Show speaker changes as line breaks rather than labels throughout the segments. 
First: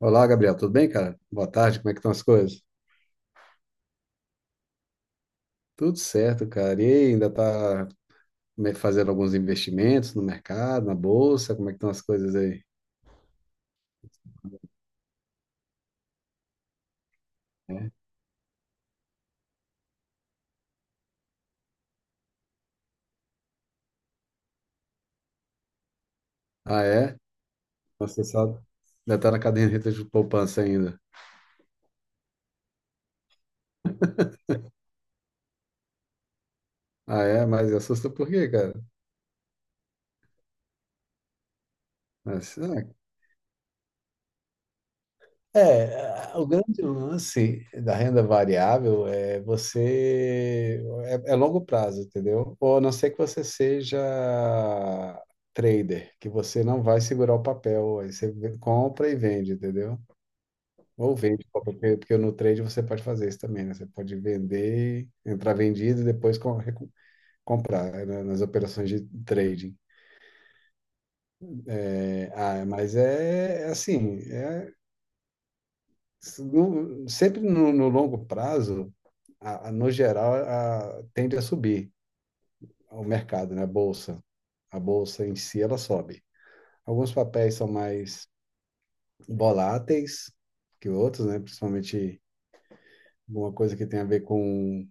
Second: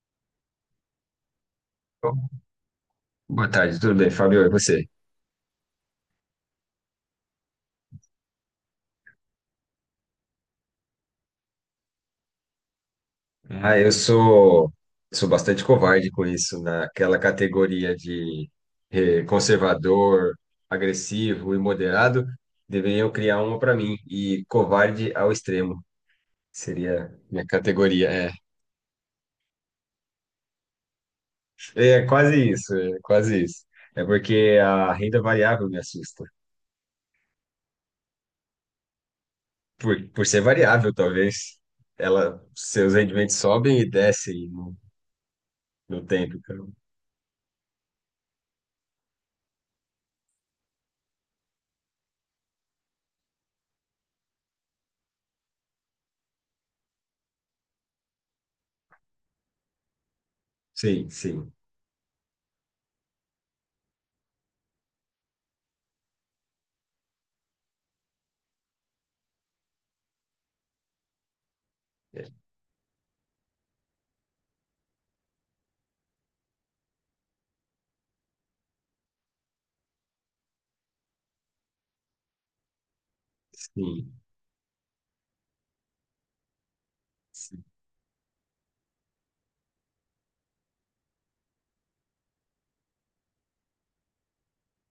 Olá, Gabriel, tudo bem, cara? Boa tarde, como é que estão as coisas?
Boa tarde, tudo bem, Fábio? E você?
Tudo certo, cara. E aí, ainda tá fazendo alguns investimentos no mercado, na bolsa, como é que estão as coisas aí?
Eu sou bastante covarde com isso, naquela
É.
categoria de conservador, agressivo e moderado. Deveria eu criar uma para mim, e covarde ao extremo
Ah,
seria
é?
minha categoria.
Nossa, você sabe? Ainda tá na caderneta de poupança ainda.
É quase isso, é quase isso. É porque a renda variável me assusta.
Ah, é? Mas assusta por quê, cara?
Por ser variável, talvez, ela,
Mas,
seus rendimentos sobem e descem no tempo.
é, o
Então,
grande lance da renda variável é você. É, é longo prazo, entendeu? Ou a não ser que você seja trader, que você não vai segurar o papel, aí você compra e vende, entendeu?
sim,
Ou vende,
sim.
porque no trade você pode fazer isso também, né? Você pode vender, entrar vendido e depois comprar, né? Nas operações de trading.
É.
É, mas é, é assim. Sempre no longo prazo. No geral, tende a subir o mercado, né? A
Sim,
bolsa. A bolsa em si, ela sobe. Alguns papéis
sim.
são mais voláteis que outros, né? Principalmente alguma coisa que tem a ver com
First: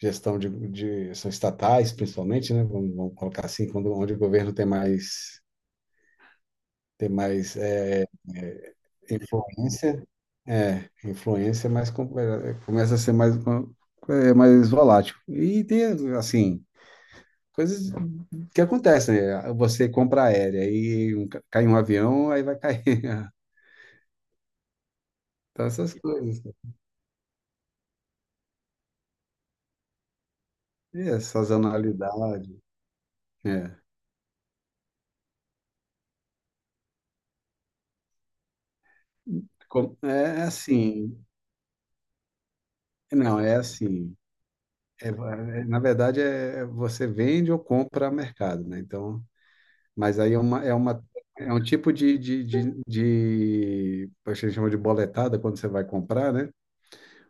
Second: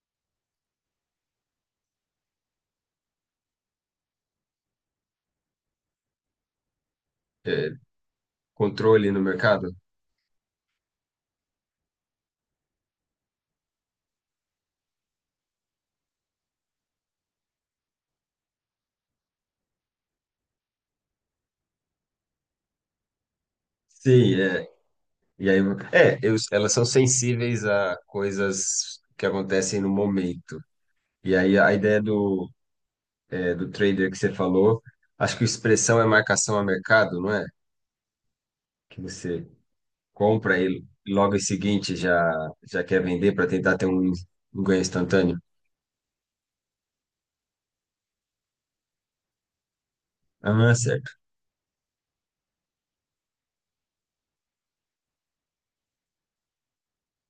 gestão de são estatais, principalmente, né? Vamos colocar assim, quando, onde o governo tem mais
É,
é,
controle no mercado?
influência. É, influência, mas começa a ser mais, mais volátil. E tem, assim, coisas. O que acontece, né? Você compra aérea e um, cai um avião, aí vai cair.
Sim, é. E aí,
Então, essas
eu-
coisas.
elas são sensíveis a coisas que acontecem no momento.
É,
E aí a ideia
sazonalidade.
do
É.
trader que você falou, acho que expressão é marcação a mercado, não é? Que você
É
compra e
assim.
logo em seguinte já quer vender
Não,
para
é
tentar ter
assim.
um ganho instantâneo.
Na verdade, você vende ou compra a mercado, né? Então, mas aí é uma, é
Ah,
uma,
certo.
é um tipo de a gente chama de boletada quando você vai comprar, né?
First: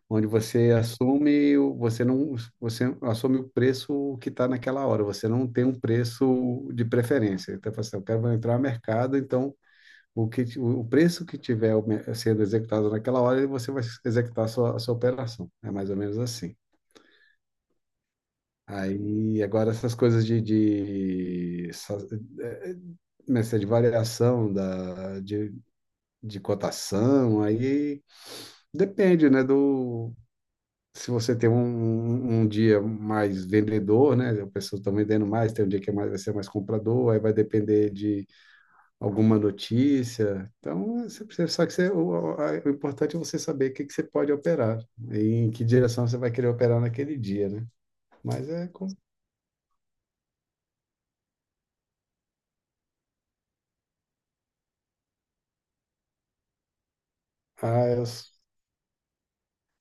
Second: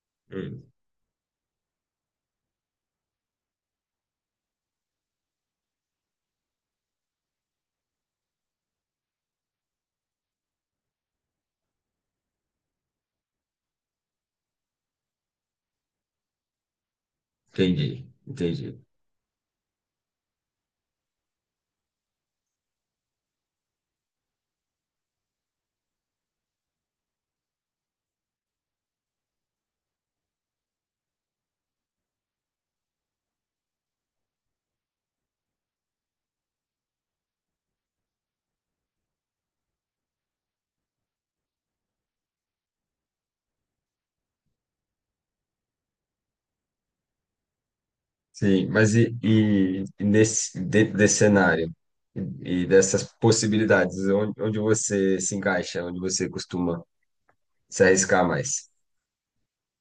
Onde
Hum,
você assume, o- você não, você assume o preço que está naquela hora, você não tem um preço de preferência. Então, você fala assim, eu quero entrar no mercado, então o preço que tiver sendo executado naquela hora, você vai executar a sua operação. É mais ou menos assim.
entendi, entendi.
Aí, agora essas coisas de, eh, né, essa de variação de cotação, aí depende, né, do, se você tem um, um dia mais vendedor, né? As pessoas estão vendendo mais, tem um dia que é mais, vai ser mais comprador, aí vai depender de alguma notícia. Então, você precisa, só que o importante é você saber o que, que você pode operar e em que direção você vai querer operar naquele dia, né? Mas
Sim,
é com...
mas e nesse, dentro desse cenário dessas possibilidades, onde, onde você se encaixa, onde você costuma se
Ah, eu,
arriscar mais?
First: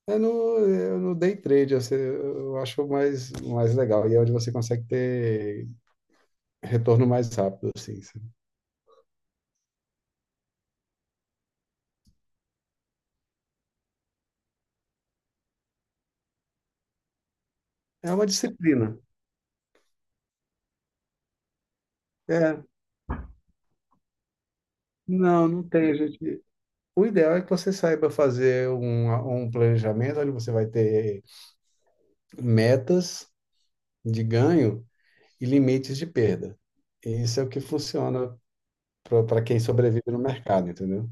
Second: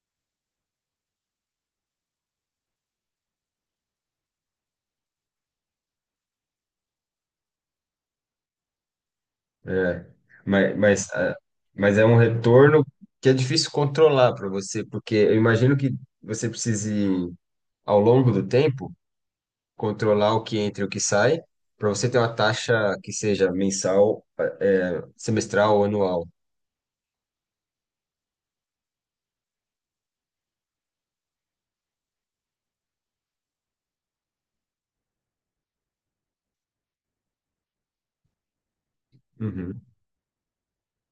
É no, é no day trade, eu acho mais legal. E é onde você consegue ter retorno mais rápido, assim, sabe?
É, mas, mas é um retorno que é difícil controlar para você, porque eu imagino que você precise, ao
É uma
longo do tempo,
disciplina.
controlar o que entra e o que sai, para você ter uma
É,
taxa que seja mensal,
não, não
semestral ou
tem,
anual.
gente. O ideal é que você saiba fazer um planejamento onde você vai ter metas de ganho e limites de perda. Isso é o que funciona para quem
Uhum.
sobrevive no mercado, entendeu?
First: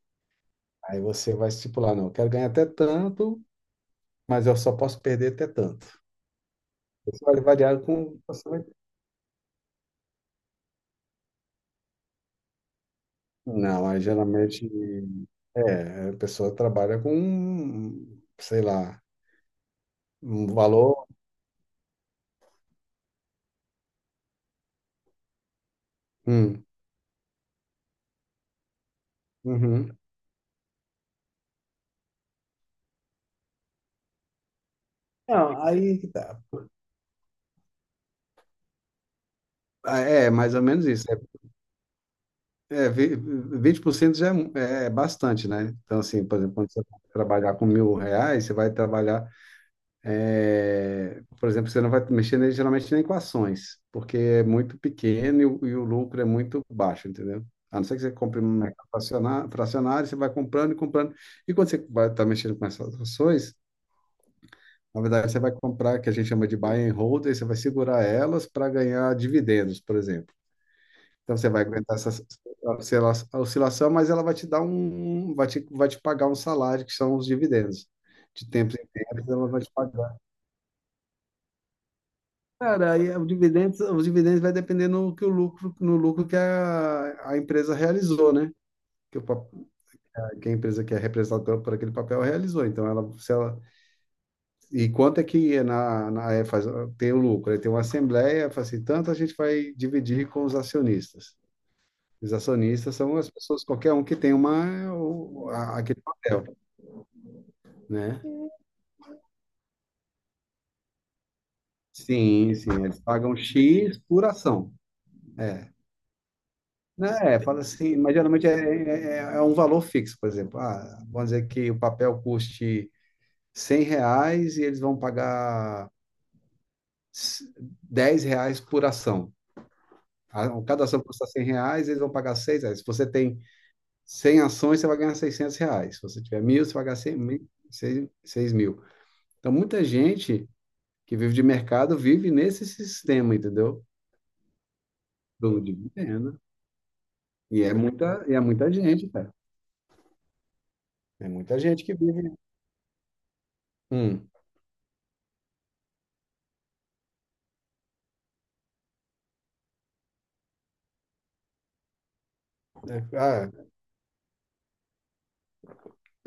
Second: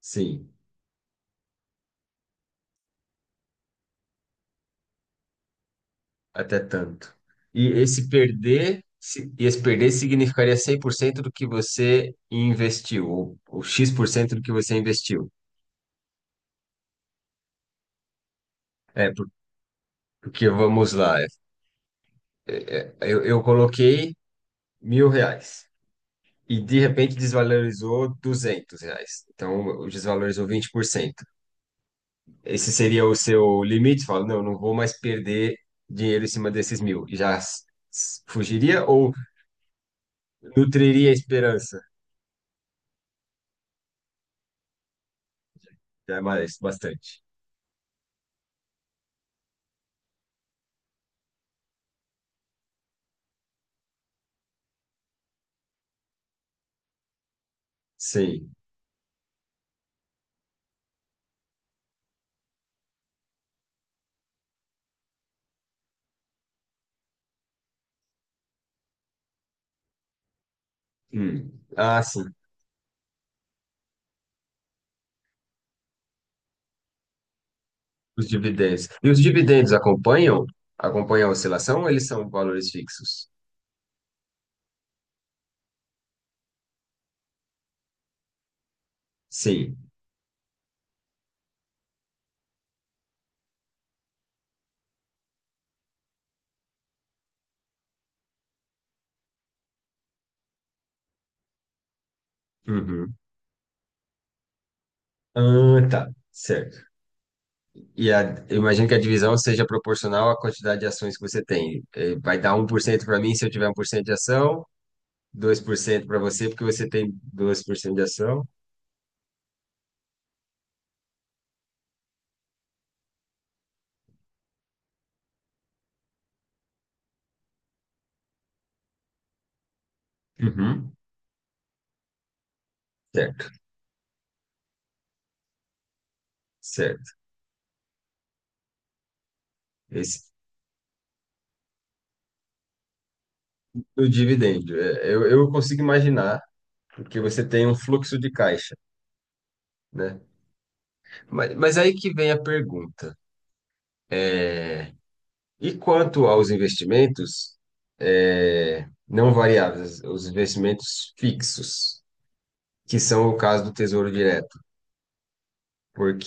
Sim.
Aí você vai estipular, não, eu quero ganhar até tanto, mas eu só posso perder até tanto.
Até tanto.
Isso vai
E
variar
esse
com você vai-
perder, e esse perder significaria 100% do que você investiu, ou
Não, aí
X% do que
geralmente
você investiu.
a pessoa trabalha com, sei lá,
É,
um
porque vamos
valor.
lá, é, eu coloquei mil reais e
Hum,
de repente desvalorizou 200 reais. Então, eu
uhum.
desvalorizou 20%. Esse seria o seu limite? Fala, não, não vou mais perder
Não, aí
dinheiro em
tá.
cima desses mil. E já fugiria ou
Ah, é, mais ou menos isso.
nutriria a esperança?
É, 20% já é, é bastante, né? Então,
Já é
assim, por exemplo,
mais,
quando você vai
bastante.
trabalhar com R$ 1.000, você vai trabalhar, por exemplo, você não vai mexer geralmente nem com ações, porque é muito pequeno e o lucro é muito baixo, entendeu? A não ser que você compre um
Sim.
mercado fracionário, você vai comprando e comprando. E quando você vai estar mexendo com essas ações, na verdade, você vai comprar, que a gente chama de buy and hold, e você vai segurar elas para ganhar dividendos, por exemplo. Então você
Hum.
vai aguentar
Ah,
essa
sim,
oscilação, mas ela vai te dar um, vai te pagar um salário, que são os dividendos.
os
De tempos em
dividendos. E os
tempos ela vai te
dividendos
pagar.
acompanham? Acompanham a oscilação ou eles são valores
Cara, aí os
fixos?
dividendos, os dividendos vai depender no que o lucro, no lucro que a empresa realizou, né? Que, o, pap-
Sim.
que a empresa que é representada por aquele papel realizou. Então ela, se ela, e quanto é que é na é, faz, tem o lucro? Aí tem uma assembleia, fala assim, tanto a gente vai dividir com os acionistas. Os acionistas
Uhum.
são as pessoas, qualquer um que tem uma,
Ah,
aquele
tá.
papel,
Certo. E
né?
a, eu imagino que a divisão seja proporcional à quantidade de ações que você tem. Vai dar
Sim,
um por
sim, eles
cento para mim
pagam
se eu tiver um por
X
cento de
por
ação,
ação.
dois
É.
por cento para você porque você tem
Né, fala
2%
assim,
de
mas geralmente
ação.
é um valor fixo, por exemplo. Ah, vamos dizer que o papel custe R$ 100 e eles vão pagar s- R$ 10 por ação. Cada
Uhum.
ação custa R$ 100, eles vão pagar seis reais. Se você tem
Certo,
100 ações, você vai ganhar R$ 600. Se você tiver mil, você vai ganhar
certo.
100 mil, seis 6, mil. Então, muita
Esse,
gente que vive de mercado vive nesse sistema, entendeu?
o dividendo, eu
De
consigo
venda.
imaginar porque você tem um fluxo de
E é muita
caixa,
gente, cara.
né?
É muita
Mas
gente
aí
que
que vem
vive.
a pergunta.
Hum.
E quanto aos investimentos, não variáveis, os investimentos fixos,
É,
que são o
ah,
caso do Tesouro Direto.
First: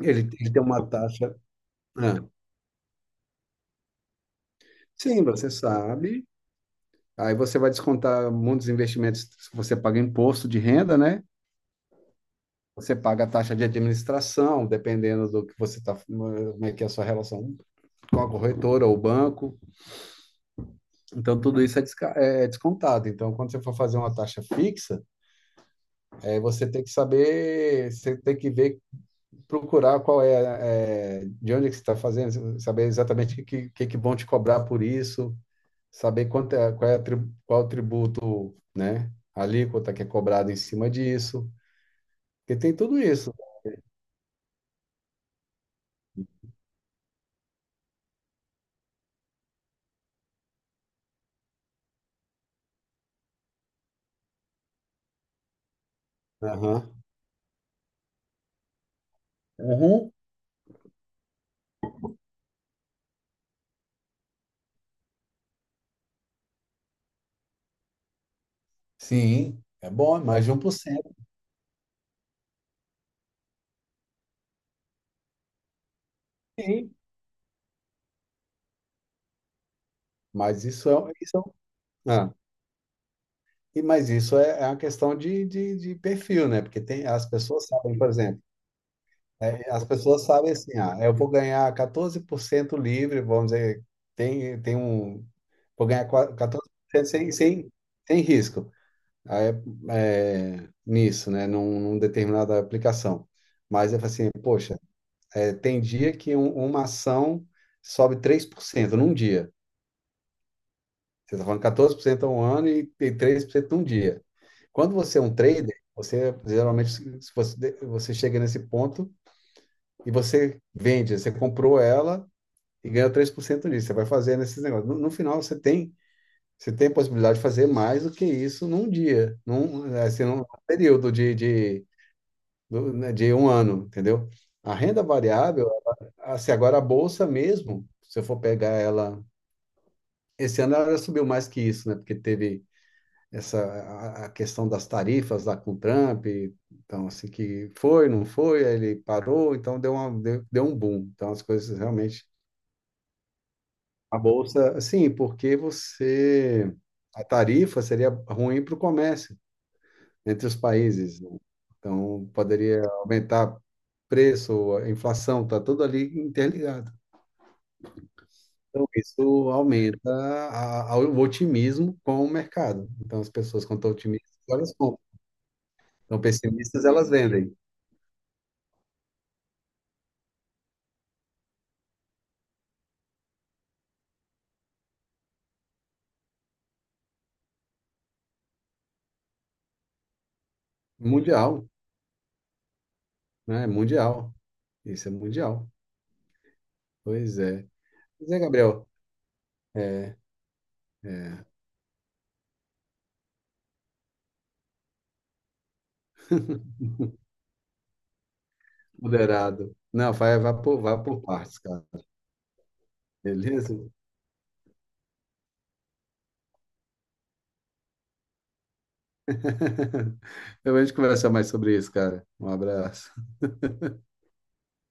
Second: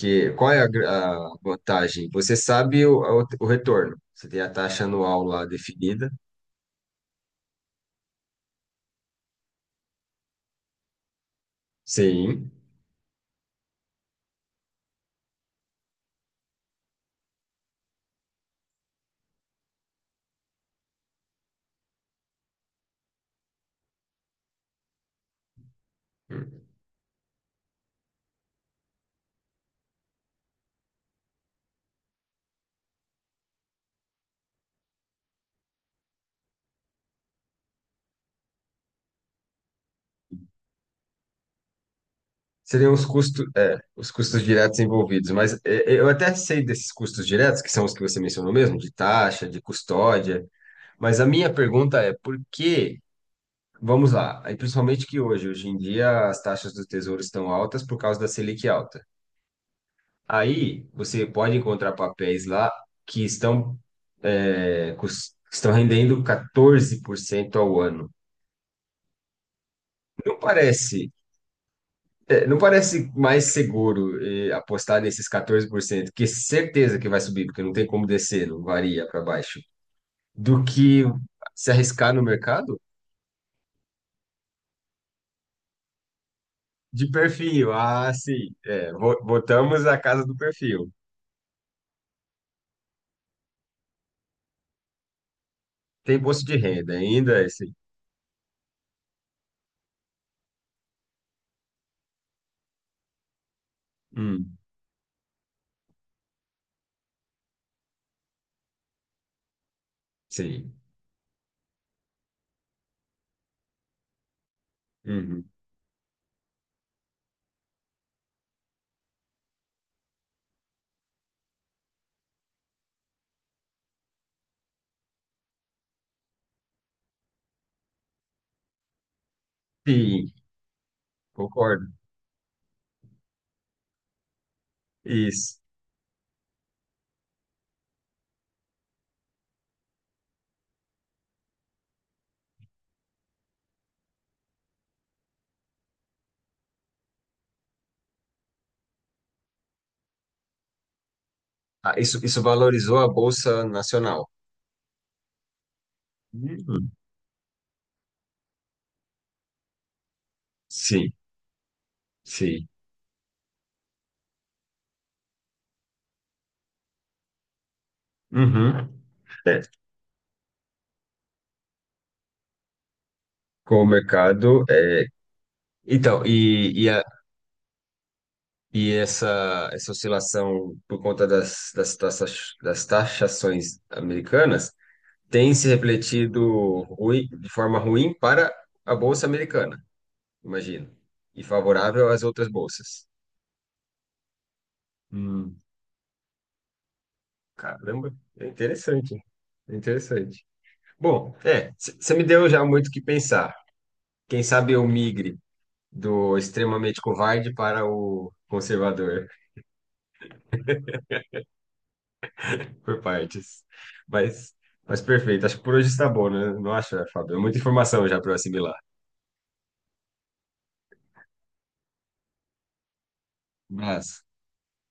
ele,
qual
ele
é
tem
a,
uma
a
taxa.
vantagem?
Ah,
Você sabe o retorno. Você tem a taxa anual
sim,
lá
você
definida,
sabe. Aí você vai descontar muitos investimentos. Você paga imposto de renda, né?
sim.
Você paga a taxa de administração, dependendo do que você está, como é que é a sua relação com a corretora ou banco. Então, tudo isso é descontado. Então, quando você for fazer uma taxa fixa, aí você tem que saber, você tem que ver, procurar qual é, é, de onde é que você está fazendo, saber exatamente o que, que vão te cobrar por isso, saber quanto é, qual é a qual é o tributo, né, a alíquota que é cobrada em cima disso, porque tem
Seriam
tudo
os
isso.
custos, os custos diretos envolvidos, mas é, eu até sei desses custos diretos, que são os que você mencionou mesmo, de taxa, de custódia, mas a minha pergunta é por que Vamos lá. Aí, principalmente que hoje, hoje em dia, as taxas do
Aham.
Tesouro estão altas por causa da Selic alta.
Uhum.
Aí, você pode encontrar papéis lá que estão, que estão rendendo 14% ao ano.
Sim, é bom, é
Não
mais de um por
parece,
cento
não parece mais seguro, apostar nesses 14%, que
Sim.
certeza que vai subir, porque não tem como descer, não varia para baixo, do
Mas isso é,
que
um, isso é um-
se arriscar no
ah,
mercado?
e mas isso é, é uma questão de perfil, né? Porque
De
tem, as pessoas
perfil,
sabem, por
ah,
exemplo,
sim, é,
é,
botamos
as
a
pessoas
casa do
sabem assim,
perfil.
eu vou ganhar 14% livre, vamos dizer, tem, tem um, vou ganhar
Tem bolsa de renda
14% sem,
ainda, é esse.
sem, sem risco aí, é, nisso, né, num determinada aplicação. Mas eu falo assim,
Hum,
poxa, tem dia que uma ação sobe 3% num dia.
sim.
Você está falando 14% a um ano e 3% num dia. Quando você é um
Uhum.
trader, você geralmente se se você, você chega nesse ponto e você vende, você comprou ela e ganha 3% nisso. Você vai fazer nesses negócios. No final, você tem a possibilidade de fazer mais do que isso num dia,
Sim,
num período de,
concordo.
de, né, de um ano, entendeu? A renda
Isso.
variável, assim, agora a bolsa mesmo, se eu for pegar ela, esse ano ela subiu mais que isso, né? Porque teve essa a questão das tarifas lá com o Trump, então assim que foi, não foi, aí ele parou, então deu uma, deu, deu um boom. Então as coisas
Ah, isso,
realmente.
isso valorizou a Bolsa
A
Nacional.
bolsa, sim, porque você.
Uhum.
A tarifa seria ruim para o comércio entre os
Sim,
países, né? Então,
sim.
poderia aumentar preço, a inflação, está tudo ali interligado. Então,
Uhum.
isso
É,
aumenta o otimismo com o mercado. Então, as pessoas,
com
quando
o
estão otimistas,
mercado.
elas compram.
É.
Então,
Então,
pessimistas, elas vendem.
e essa oscilação por conta das taxas, das taxações americanas tem se refletido ruim, de forma ruim para a Bolsa Americana, imagino, e
Mundial,
favorável às outras bolsas.
né? Mundial. Isso é
Hum.
mundial. Pois é.
Caramba,
Pois é,
é
Gabriel.
interessante. É
É,
interessante. Bom,
é.
é, você me deu já muito o que pensar. Quem sabe eu migre do extremamente covarde para o conservador,
Moderado. Não, vai por partes, cara.
por partes.
Beleza?
Mas, mas perfeito, acho que por hoje está bom, né? Não acha, Fábio? É muita informação já para eu assimilar.
Depois a gente conversa mais sobre isso, cara. Um abraço.
Um abraço.